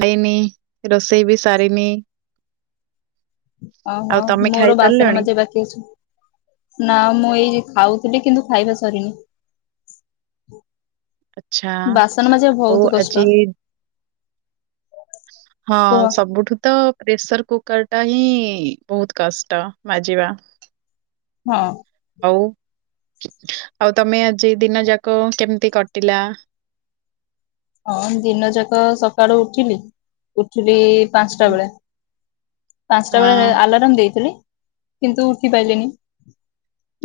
ନେଇ ନେଇ ରୋଷେଇ ବି ସାରିନି। ଓହୋ ଆଉ ତମେ ମୋର ବାସନ ଖାଇସାରିଲଣି? ମଜା ବାକି ଅଛି ନା ମୁଁ ଏଇ ଖାଉଥିଲି କିନ୍ତୁ ଖାଇବା ସରିନି। ଆଚ୍ଛା ବାସନ ମାଜିବା ଆଉ ବହୁତ କଷ୍ଟ ଆଜି ହଁ କୁହ ସବୁଠୁ ତ ପ୍ରେସର କୁ କୁକରଟା ହିଁ ବହୁତ କଷ୍ଟ ମାଜିବା। ହଁ। ହଉ ଆଉ ତମେ ଆ ଜି ଦିନ ଯାକ କେମ୍ ଟି କଟିଲା। ହଁ ଦିନ ଯାକ ସକାଳୁ ଉଠିଲି ଉଠିଲି ପାଞ୍ଚଟା ହୁଁ, ବେଳେ। ପାଞ୍ଚଟା ବେଳେରେ ହଁ ଆଲାରାମ ଦେଇଥିଲି କିନ୍ତୁ ଉଠି ପାଇଲିନି।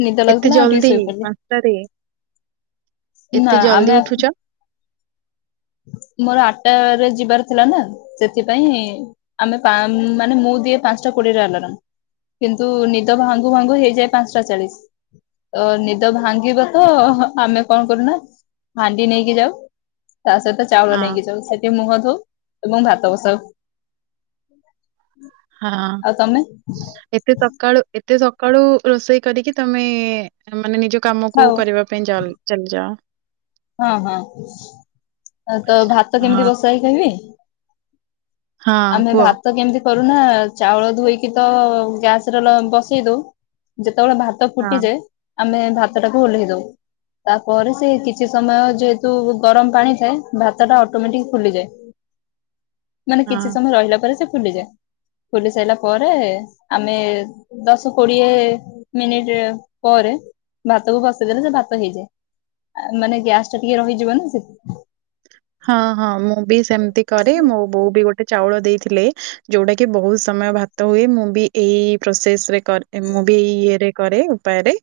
ନିଦ ଏତେ ଲାଗୁଥିଲା ଆଉ ଟିକେ ଜଲଦି ଶୋଇପଡିଲି ପାଞ୍ଚଟାରେ ନା ଏତେ ଆମେ ଜଲଦି ଉଠୁଚ? ମୋର ଆଟା ରେ ଯିବାର ଥିଲା ନା ସେଥିପାଇଁ ଆମେ ପାଁ ମାନେ ମୁଁ ଦିଏ ପାଞ୍ଚଟା କୋଡିଏରେ ଆଲାରମ କିନ୍ତୁ ନିଦ ଭାଙ୍ଗୁ ଭାଙ୍ଗୁ ହେଇଯାଏ ପାଞ୍ଚଟା ଚାଳିଶି ତ ନିଦ ଭାଙ୍ଗିବ ତ ଆମେ କଣ କରୁନା ହାଣ୍ଡି ନେଇକି ଯାଉ। ତା ସହିତ ଚାଉଳ ହଁ ନେଇକି ଯାଉ ସେଠି ମୁହଁଧୋଉ। ତାକୁ ମାନେ ଭାତ ବସାଉ। ହଁ ଆଉ ତମେ ଏତେ ସକାଳୁ ଏତେ ସ ସକାଳୁ ରୋଷେଇ କରିକି ତମେ ମାନେ ନିଜ କାମକୁ ଖାଉ କରିବା ପାଇଁ ଚଲ ଚାଲିଯାଅ। ହଁ ହଁ ତ ଭାତ ହଁ କେମିତି ବସାଏ କହିବି? ହଁ ଆମେ କୁହ ଭାତ କେମିତି କରୁନା ଚାଉଳ ଧୋଇକି ତ ଗ୍ୟାସରେ ଲ ବସେଇ ଦଉ ଯେ ଯେତବେଳେ ଭାତ ହଁ ଫୁଟିଯାଏ। ଆମେ ଭାତ ଟାକୁ ଓଲ୍ହେଇ ଦଉ ତାପରେ ସେ କି କିଛି ସମୟ ଯେହେତୁ ଗରମ ପାଣି ଥାଏ ଭାତ ଟା ଅଟୋମେଟିକ ଫୁଲିଯାଏ। ମାନେ ହଁ। କିଛି ସମୟ ରହିଲା ପରେ ସେ। ଫୁଲିଯାଏ ଫୁଲି ସାରିଲା ପରେ ଆମେ ଦଶ କୋଡିଏ ମିନିଟ ପରେ ଭାତକୁ ବସେଇଦେଲେ ସେ ଭାତ ହେଇଯାଏ। ମାନେ ଗ୍ୟାସ ଟା ଟିକେ ରହିଯିବ ନା ସେ ହଁ ହଁ ମୁଁ ବି ସେମ ତି କରେ ମୋ ବୋଉ ବି ଗୋ ଗୋଟେ ଚାଉଳ ଦେଇଥିଲେ ଯୋଉଟା କି ବହୁତ ସମୟ ଭାତ ହୁଏ ମୁଁ ବି ଏଇ ପ୍ରୋସେସ ରେ କର ମୁଁ ବି ଏଇ ଇଏରେ କରେ ଉପାୟରେ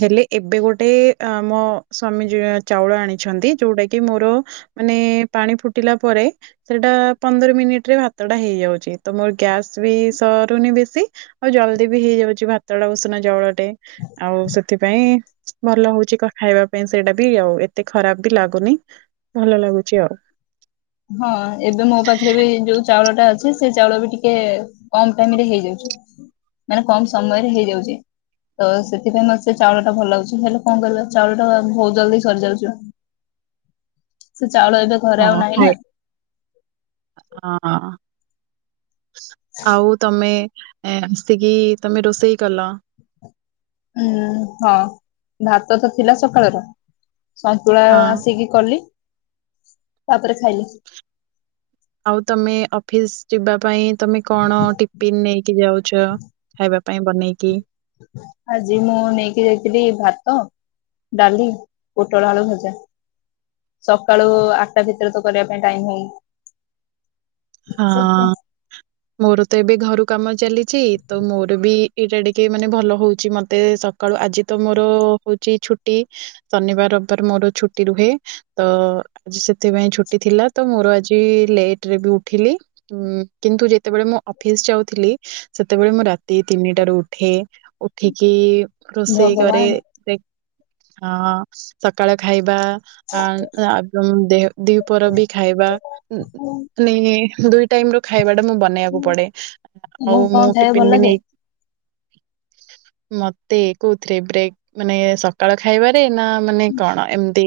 ହେଲେ ଏବେ ଗୋଟେ ଅ ମୋ ସ୍ଵାମୀ ଯ ଚାଉଳ ଆଣିଛନ୍ତି ଯୋଉଟା କି ମୋର ମାନେ ପାଣି ଫୁଟିଲା ପରେ ସେଟା ପନ୍ଦର ମିନିଟ ରେ ଭାତ ଟା ହେଇଯାଉଛି ତ ମୋର ଗ୍ୟସ ବି ସରୁନି ବେଶୀ ଆଉ ଜଲଦି ବି ହେଇଯାଉଛି। ଭାତଟା ଉଷୁନା ଚାଉଳଟେ ଆଉ ସେଥିପାଇଁ ଭଲ ହଉଛି କ ଖାଇବା ପାଇଁ ସେଇଟା ବି ଆଉ ଏତେ ଖରାପ ବି ଲାଗୁନି। ଭଲ ଲାଗୁଛି ଆଉ। ହଁ ଏବେ ମୋ ପାଖରେ ବି ଯୋଉ ଚାଉଳ ଅଛି ସେ ଚାଉଳ ବି ଟିକେ କମ ଟାଇମରେ ହେଇଯାଉଛି ମାନେ କମ ସମୟରେ ହେଇଯାଉଛି ତ ସେଥିପାଇଁ ମତେ ସେ ଚାଉଳ ଟା ଭଲ ଲାଗୁଛି ହେଲେ କଣ କରିବା ଚାଉଳ ଟା ବହୁତ ଜଲଦି ସରିଯାଉଚି। ଚାଉଳ ଏବେ ହଁ ଘରେ ଆଉ ନାହିଁ ଖାଇ ନା। ହଁ। ଆଉ ତମେ? ଏ ଆସିକି ତମେ ରୋଷେଇ କଲ ଉଁ ହଁ ଭାତ ତ ଥିଲା ସକାଳର ସନ୍ତୁଳା ହଁ ଆସିକି କଲି। ତାପରେ ଖାଇଲେ। ଆଉ ତମେ ଅଫିସ ଯିବା ପାଇଁ ତମେ କଣ ଟିଫିିନ ନେଇକି ଯାଉଛ ଖାଇବା ପାଇଁ ବନେଇକି ଆଜି ମୁଁ ନେଇକି ଯାଇଥିଲି ଭାତ ଡାଲି ପୋଟଳ ଆଳୁ ଭଜା ସକାଳୁ ଆଠଟା ଭିତରେ ତ କରିବା ପାଇଁ ଟାଇମ ହଉ ହଁ ମୋର ତ ଏବେ ଘରୁ କାମ ଚାଲିଛି ତ ମୋର ବି ଏଇଟା ଟିକେ ମାନେ ଭଲ ହଉଛି ମତେ ସକାଳୁ ଆଜି ତ ମୋର ହଉଛି ଛୁଟି ଶନିବାର ରବିବାର ମୋର ଛୁଟି ରୁହେ ତ ଆଜି ସେଥିପାଇଁ ଛୁଟି ଥିଲା ତ ମୋର ଆଜି ଲେଟ ରେ ବି ଉ ଠୀଲି କିନ୍ତୁ ଯେତେବେଳେ ମୁଁ ଅଫିସ ଯାଉଥିଲି ସେତେବେଳେ ମୁଁ ରାତି ତିନିଟାରୁ ଉଠେ। ଉଠିକି ରୋଷେଇ କରେ। ଭଗବାନ ହଁ ସକାଳ ଖାଇବା ଆ ଆ ଦେହ ଦିପ ବି ଖାଇବା ଉଁ ମାନେ ଦୁଇ ଟାଇମ ର ଖାଇବା ବେନେଇବାକୁ ପଡେ ମୁଁ ଆଉ ମୁ କଣ ଖାଇବାକୁ ଭଲ ଟିପିନ ବି ଲାଗେ ନେଇ ମତେ କଉଥିରେ ବ୍ରେକ୍ ମାନେ ସକାଳ ଖାଇବାରେ ନା ମାନେ କଣ ଏମତି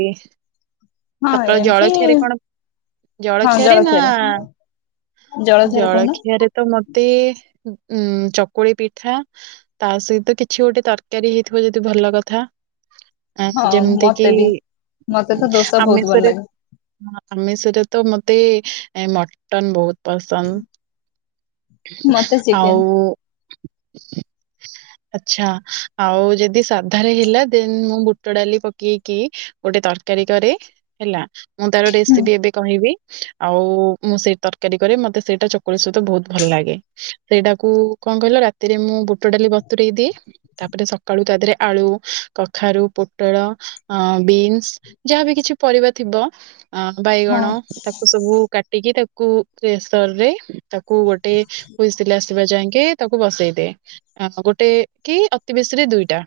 ହଁ ସକାଳ ଏମିତି ଜଳଖିଆରେ କଣ ଜଳଖିଆରେ ନା ଜଳଖିଆରେ ତ ମତ ମତେ ଉ ଚକୁଳି ପିଠା ତା ସହିତ କିଛି ଗୋଟେ ତରକାରୀ ହେଇଥିବ ଯଦି ଭଲ କଥା। ଆ, ହଁ ଯେମିତି କି ମତେ ବି ମତେ ତ ଦୋସା ବହୁତ। ଭଲ ଆମିଷରେ ଲାଗେ ତ ମ ମତେ ମଟନ୍ ବହୁତ ପସନ୍ଦ ମତେ ଚିକେନ ଆଉ ଆଛା ଆଉ ଯଦି ସାଧାରେ ହେଲା ଦେନ୍ ମୁଁ ବୁଟଡାଲି ପକେଇକି ଗୋଟେ ତରକାରୀ କରେ। ହେଲା ମୁଁ ତାର ହୁଁ ରେସିପି ଏବେ କହିବି। ଆଉ ମୁଁ ସେଇ ତରକାରୀ କରେ ମତେ ସେଇଟା ଚକୁଳି ସହିତ ବୋହୁତ ଭଲଲାଗେ ସେଇଟାକୁ କଣ କହିଲ ରାତିରେ ମୁଁ ବୁଟ ଡାଲି ବତୁରେଇ ଦିଏ ତାପରେ ସକାଳୁ ତା ଦେହରେ ଆଳୁ କଖାରୁ ପୋଟଳ ଅଁ ବିନସ୍ ଯାହାବି କିଛି ପରିବା ଥିବ ଆଁ ହଁ ବାଇଗଣ ତାକୁ ସବୁ କା ଟିକେ ତାକୁ୍ ପ୍ରେସରରେ ତାକୁ ଗୋଟେ ହୁଇସିଲ ଆସ୍ ଥିବା ଯାଏଁକେ ତାକୁ ବସେଇ ଦେଁ ଗୋଟେ କି ଅତି ବେଶୀରେ ଦୁଇଟା।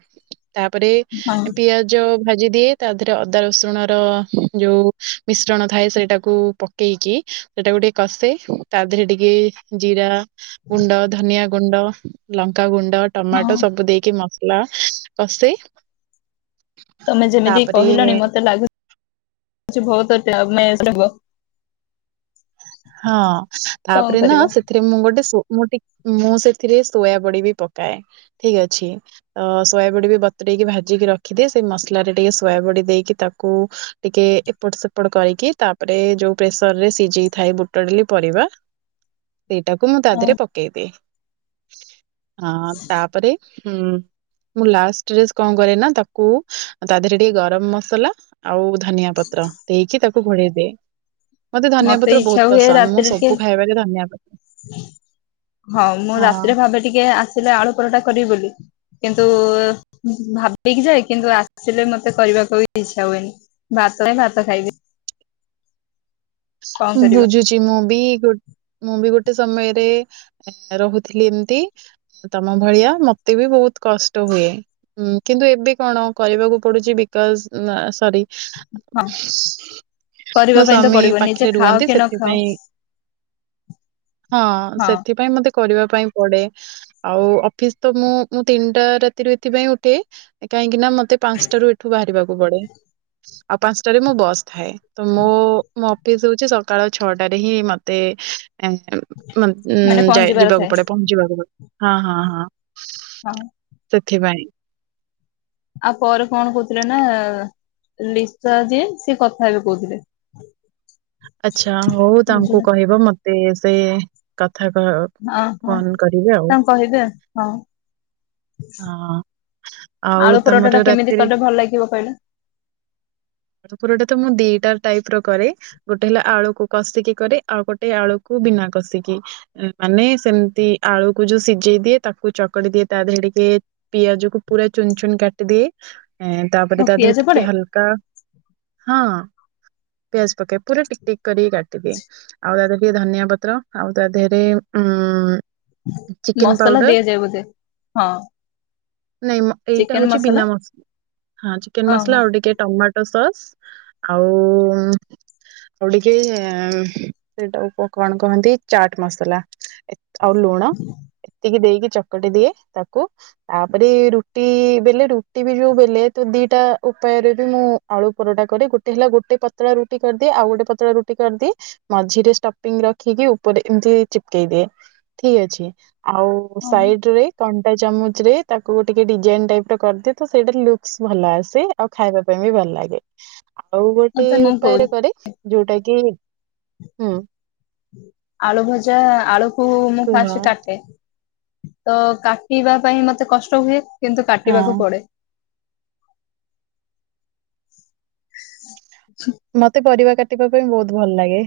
ତାପରେ ହଁ ଏ ପିଆଜ ଭାଜିଦିଏ ତା ଦେହରେ ଅଦା ରସୁଣର ଯୋଉ ମିଶ୍ରଣ ଥାଏ ସେଇଟାକୁ ପକେଇକି ସେଟାକୁ ଟିକେ କଷେ ତା ଦେହରେ ଟିକେ ଜିରା ଗୁଣ୍ଡ ଧନିଆ ଗୁଣ୍ଡ ଲଙ୍କା ଗୁ ହଁ ଟମାଟୋ ସବୁ ଦେଇକି ମ ନା କଷେ ତମେ ଯେମିତି ତାପରେ କହିଲଣି ମତେ ଲାଗୁ ସେ ଭୋଉତ ଡ୍ୟାମେଜ ରହିବ। ହଁ ତାପରେ ନା କରିବା ସେଥିରେ ମୁଁ ଗୋଟେ ସୋ ମୁଁ ଟି ମୁଁ ସେ ଏଥିରେ ସୋୟାବଡି ବି ପକାଏ ଠିକ ଅଛି ଅ ସୋୟାାବଡ଼ି ବି ବତୁରେଇକି ଭାଜିକି ରଖିଦିଏ ସେଇ ମସଲାରେ ଟିକେ ସୋୟାବଡି ଦେଇକି ତାକୁ ଟିକେ ଏପଟ ସେପଟ କରିକି ତାପରେ ଯୋଉ ପ୍ରେସର ରେ ସିଝେଇ ଥାଏ ବୁ ତାଡିଲି ପରିବା ଏଇଟାକୁ ମୁଁ ତା ହଁ ଦେହରେ ପକେଇଦିଏ। ହଁ ତାପରେ ମୁଁ ଲାଷ୍ଟରେ କଣ କରେ ନା ତାକୁ ତା ଦେହରେ ଟିକେ ଗରମ ମସଲା ଆଉ ଧନିଆ ପତ୍ର ଦେଇକି ତାକୁ ଘୋଡେଇଦିଏ। ମତେ ଧାନିଆ ପତ୍ର ବୋହୁ ଇଚ୍ଛା ହୁଏ ପସନ୍ଦ ମୁଁ ରାତିରେ ଟିକେ ସବୁ ଖାଇବାରେ ଧନଆ ପ ହଁ ମୁଁ ରାତିରେ ଭାବେ ଟିକେ ଆସିଲେ ଆଳୁ ପରଟା କରିବି ବୋଲି। କିନ୍ତୁ ଭାବିକି ଯାଏ କିନ୍ତୁ ଆସିଲେ ମତେ କରିବାକୁ ବି ଇଚ୍ଛା ହୁଏନି ଭାତ ଏ ଭାତ ଖାଇବି। କଣ କରିବା ବୁଝୁଛି ମୁଁ ବି ଗୋ ମୁଁ ବି ଗୋ ଗୋଟେ ସମୟରେ ରହୁଥିଲି ଏମତି ତମ ଭଳିଆ ମତେ ବି ବୋହୁତ କଷ୍ଟ ହୁଏ ହୁଁ କିନ୍ତୁ ଏବେ କଣ କରିବାକୁ ପଡୁଚି ବିକଜ ଆଁ ସରି ହଁ ମୋ କରିବା ପାଇଁ ତ ସ୍ୱାମୀ ପଡିବ ପାଖରେ ନିଜେ ଖାଅ ରୁହନ୍ତି କି ନଖାଅ ସେଥିପାଇଁ ହଁ ସେଥିପାଇଁ ମତେ କରିବା ପାଇଁ ପଡେ ଆଉ ଅଫିସ ତ ମୁଁ ମୁଁ ତିନିଟା ରାତି ର ଏଥିପାଇ ଉଠେ କାହିଁକି କି ନା ମତେ ପାଞ୍ଚଟ ର ଏଠୁ ବାହାରିବାକୁ ପଡେ। ଆଉ ପାଞ୍ଚଟାରେ ମୁଁ ବସ୍ ଥାଏ। ତ ମୁଁ ି ହଉଚ ସକାଳ ଛଅଟାରେ ହିଁ ମତେ। ଉ ମାନେ ଯାଇ ପହଞ୍ଚିବାର ଯିବାକୁ ଥାଏ ପଡେ ପହଞ୍ଚିବାକୁ ପଡେ। ହଁ ହଁ ହଁ। ହଁ ଥିପାଇଁ ଆଉ ପରେ କଣ କହୁଥିଲେ ନା ଲିସା ଯିଏ ସେି କଥା ଏବେ କହୁଥିଲେ। ଆଚଛା ହଉ ତାଙ୍କୁ ବୁଝିଲେ କହିବ ମତେ ତ ସେ କଥା କ ଅ ହଁ ଫୋନ କରିବି ଆଉ ତାଙ୍କୁ କହିବେ ହଁ ହ ଆଉ ଆଳୁ ପରଟା ଟା ତମର କେମିତି ରାତିରେଟେ କଲେ ଭଲ ଲାଗିବ କହିଲେ ତ ମୁଁ ଦିଟା। ଟାଇପ ର କରେ। ଗୋଟେ ହେଲା ଆଳୁକୁ କଷିକି କରେ ଆଉ ଗୋଟେ ଆଳୁକୁ ବିନା କଷିକି ମାନେ ସେମିତି ଆଳୁକୁ ଯୋଉ ସିଝେଇ ଦିଏ ତାକୁ ଚକଡି ଦିଏ ତା ଦେହରେିକେ ପିଆଜ କ ପୁରା ଚୁନ ଚୁନ କାଟିଦିଏ। ଁ ତାପରେ ହଁ ତା ଦେହରେ ପିଆଜ ଟିକେ ପଡେ ହାଲକା ହଁ। ପିଆଜ ପକେଇ ପୁରା ଟିକ ଟିକ କରିକି କାଟିଦିଏ ଆଉ ତା ଦେହରେ ଧନିଆ ପତ୍ର ଆଉ ତା ଦେହରେ ଉ ମସଲା ଦିଆଯାଏ ବୋଧେ ହଁ। ନାଇଁ ଏଇଟା ହଉଛି ବିନା ମସଲା ହଁ ଚିକେନ ଓହୋ ମସଲା ଆଉ ଟିକେ ଟମାଟୋ ସସ୍। ଆଉ ଆଉ ଟିକେ ସେଇଟା କଣ କହନ୍ତି ଚାଟ ମସଲା। ଆଉ ଲୁଣ ଏତିକି ଦେଇକି ଚକଟି ଦିଏ ତାକୁ ତାପରେ ରୁଟି ବେଲେ ରୁଟି ବି ଯୋଉ ବେଲେ ତ ଦିଟା ଉପାୟରେ ବି ମୁଁ ଆଳୁ ପରଟା କରେ ଗୋଟେ ହେଲା ଗୋଟେ ପତଳା ରୁଟି କର୍ ଦିଏ ଆଉ ଗୋଟେ ପତଳା ରୁଟି କରିଦିଏ ମଝିରେ ଷ୍ଟପିଙ୍ଗ୍ ରଖିକି ଉପରେ ଏମତି ଚିପ୍ କେଇଦିଏ ଠିକ୍ ଅଛି। ଆଉ ହଁ ସାଇଡ୍ ରେ କ ଟା ଚାମୁଚ୍ ରେ ତାକୁ ଟିକେ ଡିଜାଇନ୍ ଟାଇପ୍ ର କରିଦିଏ ତ ସେଇଟା ଲୁକ୍ସ୍ ଭଲ ଆସେ ଆଉ ଖାଇବା ପାଇଁ ବି ଭଲ୍ ଲାଗେ। ଆଉ ଗୋଟେ ତ ମୁଁ କହୁଛି ଉପାୟରେ କରେ ଯୋଉଟା କି ହୁଁ। ଆଳୁ ଭଜା ଆଳୁକୁ ମୁଁ କୁହ ଫାଷ୍ଟ୍ କାଟେ। ତ କାଟିବା ପାଇଁ ମତେ କଷ୍ଟ ହୁଏ। କିନ୍ତୁ କାଟିବାକୁ ହଁ ପଡେ। [unintelligible] ମତେ ପରିବା କା ଟିବା ପାଇଁ ବହୁତ୍ ଭଲ୍ ଲାଗେ।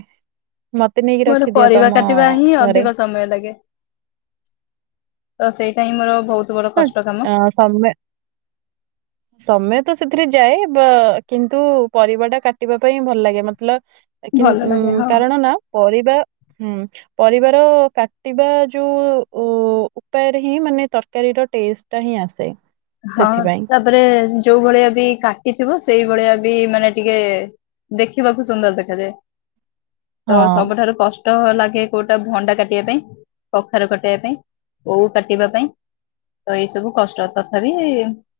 ମତେ ନେଇକି ମୋର ରଖିଦିଅ ପରିବା ତମ କାଟିବା ହିଁ ଘରେ ଅଧିକ ସମୟ ଲାଗେ। ତ ସେଇଟା ହି ମୋର ବହୁତ୍ ହେତ୍ ଅ ସମୟେ ସମେୟ୍ ତ ସେଥିରେ ଯାଏ ବା କିନ୍ତୁ ପରିବା ଟା କାଟିବା ପାଇଁ ଭଲ୍ ଲାଗେ ମତଲବ୍ କି ଭଲ ଲାଗେ ହଁ କାରଣ ନା ପରିବା ହୁଁ ପରିବାର କାଟିବା ଯୋଉ ଉ ଉପାୟରେ ହିଁ ମାନେ ତରକାରୀର ଟେଷ୍ଟ୍ ଟା ହିଁ ଆସେ। ହଁ ସେଥିପାଇଁ ତ ପରେ ଯୋଉ ଭଳିଆ ବି କାଟିଥିବ ସେଇ ଭଳିଆ ବି ମାନେ ଟିକେ ଦେଖିବାକୁ ସୁନ୍ଦର୍ ଦେଖାଯାଏ। ହଁ ତ ସବୁଠାରୁ କଷ୍ ଟ ଲାଗେ କୋଉଟା ଭଣ୍ଡା କାଟିବା ପାଇଁ କଖାରୁ କଟେଇବା ପାଇଁ ଓଉ କାଟିବା ପାଇଁ ତ ଏଇ ସବୁ କଷ୍ଟ ତ [inaudible]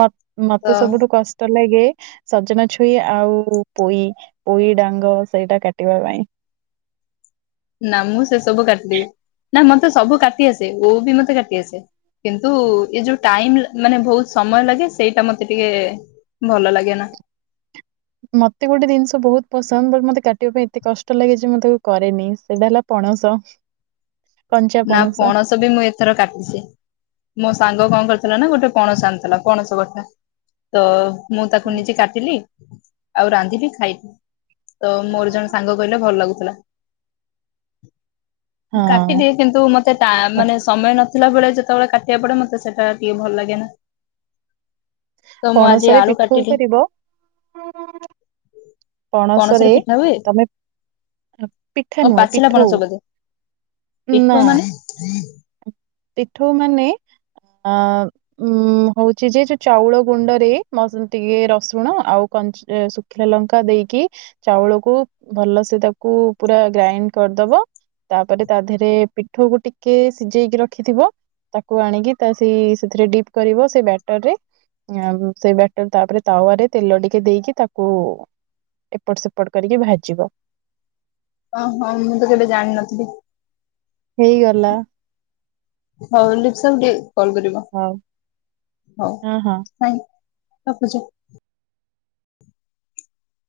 ମ ମତେ ତ ସବୁଠୁ କଷ୍ଟ ଲାଗେ ସଜନା ଛୁଇ ଆଉ ପୋଇ ପୋଇ ଡାଙ୍ଗ ସେଇଟା କାଟିବା ପାଇଁ। ନା ମୁଁ ସେ ସବୁ କାଟିଦେବି ନା ମ ତ ସବୁ କାଟି ଆସେ ଓଉ ବି ମତେ କାଟି ଆସେ। କିନ୍ତୁ ଏ ଯୋଉ ଟାଇମ୍ ମାନେ ବହୁତ୍ ସମୟ ଲାଗେ ସେଇଟା ମତେ ଟିକେ ଭଲ ଲାଗେ ନା ମତେ ଗୋଟେ ଜିନିଷ ବହୁତ୍ ପସନ୍ଦ ମତେ କାଟିବା ପାଇଁ ଏତେ କଷ୍ଟ ଲାଗେ ଯେ ମୁଁ ତାକୁ କରେନି ସେଇଟା ହେଲା ପଣସ। ନା ପଣସ ବି ମୁଁ ଏଥର କାଟିଛି ମୋସ ସାଙ୍ଗ କଣ କରିଥିଲା ନା ଗୋଟେ ପଣସ ଆଣିଥିଲା, ପଣସ କଥା ତ ମୁଁ ତାକୁ ନିଜେ କାଟିଲି। ଆଉ ରାନ୍ଧିଲି ଖାଇଲି। ତ ମୋର ଜଣେ ସାଙ୍ଗ କହିଲେ ଭଲ ଲାଗୁଥିଲା। [inaudible] କାଟିି ହଁ। ଦେଇ କିନ୍ତୁ ମତେ ତା ମାନେ ସମୟ ନ ନଥିଲା ବେଳେ ଯେତେବେଳେ କାଟିବାକୁ ପଡେ ମତେ ସେଟା ଟିକେ ଭଲ ଲାଗେନା। ପଣସରେ ପିଠଉ କରିବ, ପଣସରେ ପିଠା ହୁଏ ତମେ ପିଠା ଆଉ ନୁହେଁ ପିଠଉ। ଦେଖ ମାନେ? କୁଂ ପୀଠଉ ମନେ ଆଁ ଉଁ ହେଉଚି ଯେ ଚାଉଳ ଗୁଣ୍ଡ ରେ ରସୁଣ ଆଉ କନ ଶୁଖିଲା ଲଙ୍କା ଦେଇକି ଚାଉଳକୁ ଭଲ ସେ ତାକୁ ପୁରା ଗ୍ରାଇଣ୍ଡ କରିଦେବ, ତାପରେ ତା ଦେହରେ ପିଠୋକୁ ଟିକେ ଶିଝେଇକି ରଖି ରଖିଥିବ ତାକୁ ଆଣିକି ତା ସେଇ ସେଥିରେ ଡିପ୍ କରିବ ସେଇ ବ୍ୟାଟରରେ, ସେ ବ୍ୟାଟର ତାପରେ ତାୱରେ ତେଲ ଟିକେ ଦେଇକି ତାକୁ ଏପଟ ସେପଟ କରିକି ଭାଜିବ। ଅଁ ହଁ ମୁଁ ତ କେବେ ଜାଣିନଥିଲି। ହେଇଗଲା। ହଉ ଲିପସନ ଡେ କଲ କରିବା ହଉ, ହଁ ହେଇଁ କାପୁଜା